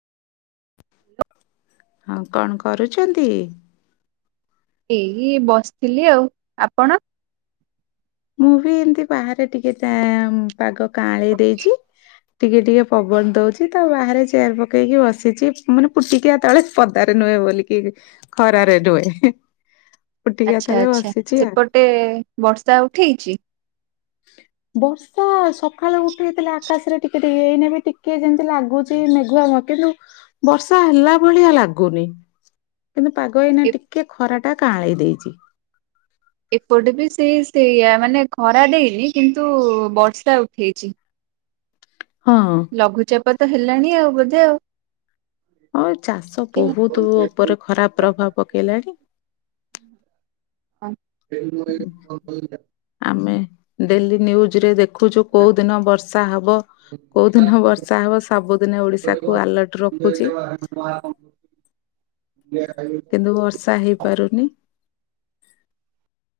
ହଁ କଣ କରୁଛନ୍ତି? ଏଇ ବସିଥିଲି ଆଉ, ଆପଣ? ମୁଁ ବି ଏମିତି ବାହାରେ ଟିକେ ପାଗ କାଁଳେଇ ଦେଇଛି ଟିକେ ଟିକେ ପବନ ଦଉଛି ତ ବାହାରେ ଚେୟାର ପକେଇକି ବସିଛି ମାନେ ପୁଟିକିତେବେଳେ ପଦାରେ ନୁହେଁ ବୋଲିକି ଖରାରେ ରୁହେ। ଆଛା, ଆଛା, ଆଉ। ସେପଟେ ବର୍ଷା ଆଉ ବର୍ଷା ସକାଳୁ ଉଠେଇଥିଲେ ଆକାଶରେ ଟିକେ ଟିକେ, ଏଇନେ ବି ଟିକେ ଯେମିତି ଲାଗୁଛି ମେଘୁଆମ କିନ୍ତୁ ବର୍ଷା ହେଲା ଭଳିଆ ଲାଗୁନି। [inaudible] କିନ୍ତୁ ପାଗ ଏଇନା ଏ ଟିକେ ଖରା ଟା କାଁଳେଇ ଦେଇଛି ଏପଟେ ବି ସେଇ ସେଇଆ, ମାନେ ଖରା ଦେଇନି କିନ୍ତୁ ବର୍ଷା ଉଠେଇଛି। ହଁ ଲଘୁଚାପ ତ ହେଲାଣି ଆଉ ବୋଧେ ଆଉ ହଉ ଚାଷ କି ବହୁତ ଉପରେ ଖରାପ ପ୍ରଭାବ ପକେଇଲାଣି। ହ ପେନ୍ମ [unintelligible] ଡେଲିନ୍ୟୁଜରେ ଦେଖୁଛୁ, କୋଉ ଦିନ ବର୍ଷା ହବ। କୋଉ ଦିନ ବର୍ଷା ହବ, ସବୁଦିନେ ଓଡିଶା କୁ ଆଲର୍ଟ ରଖୁଛି। ଆଜୁ [unintelligible] କିନ୍ତୁ ବର୍ଷା ହେଇପାରୁନି।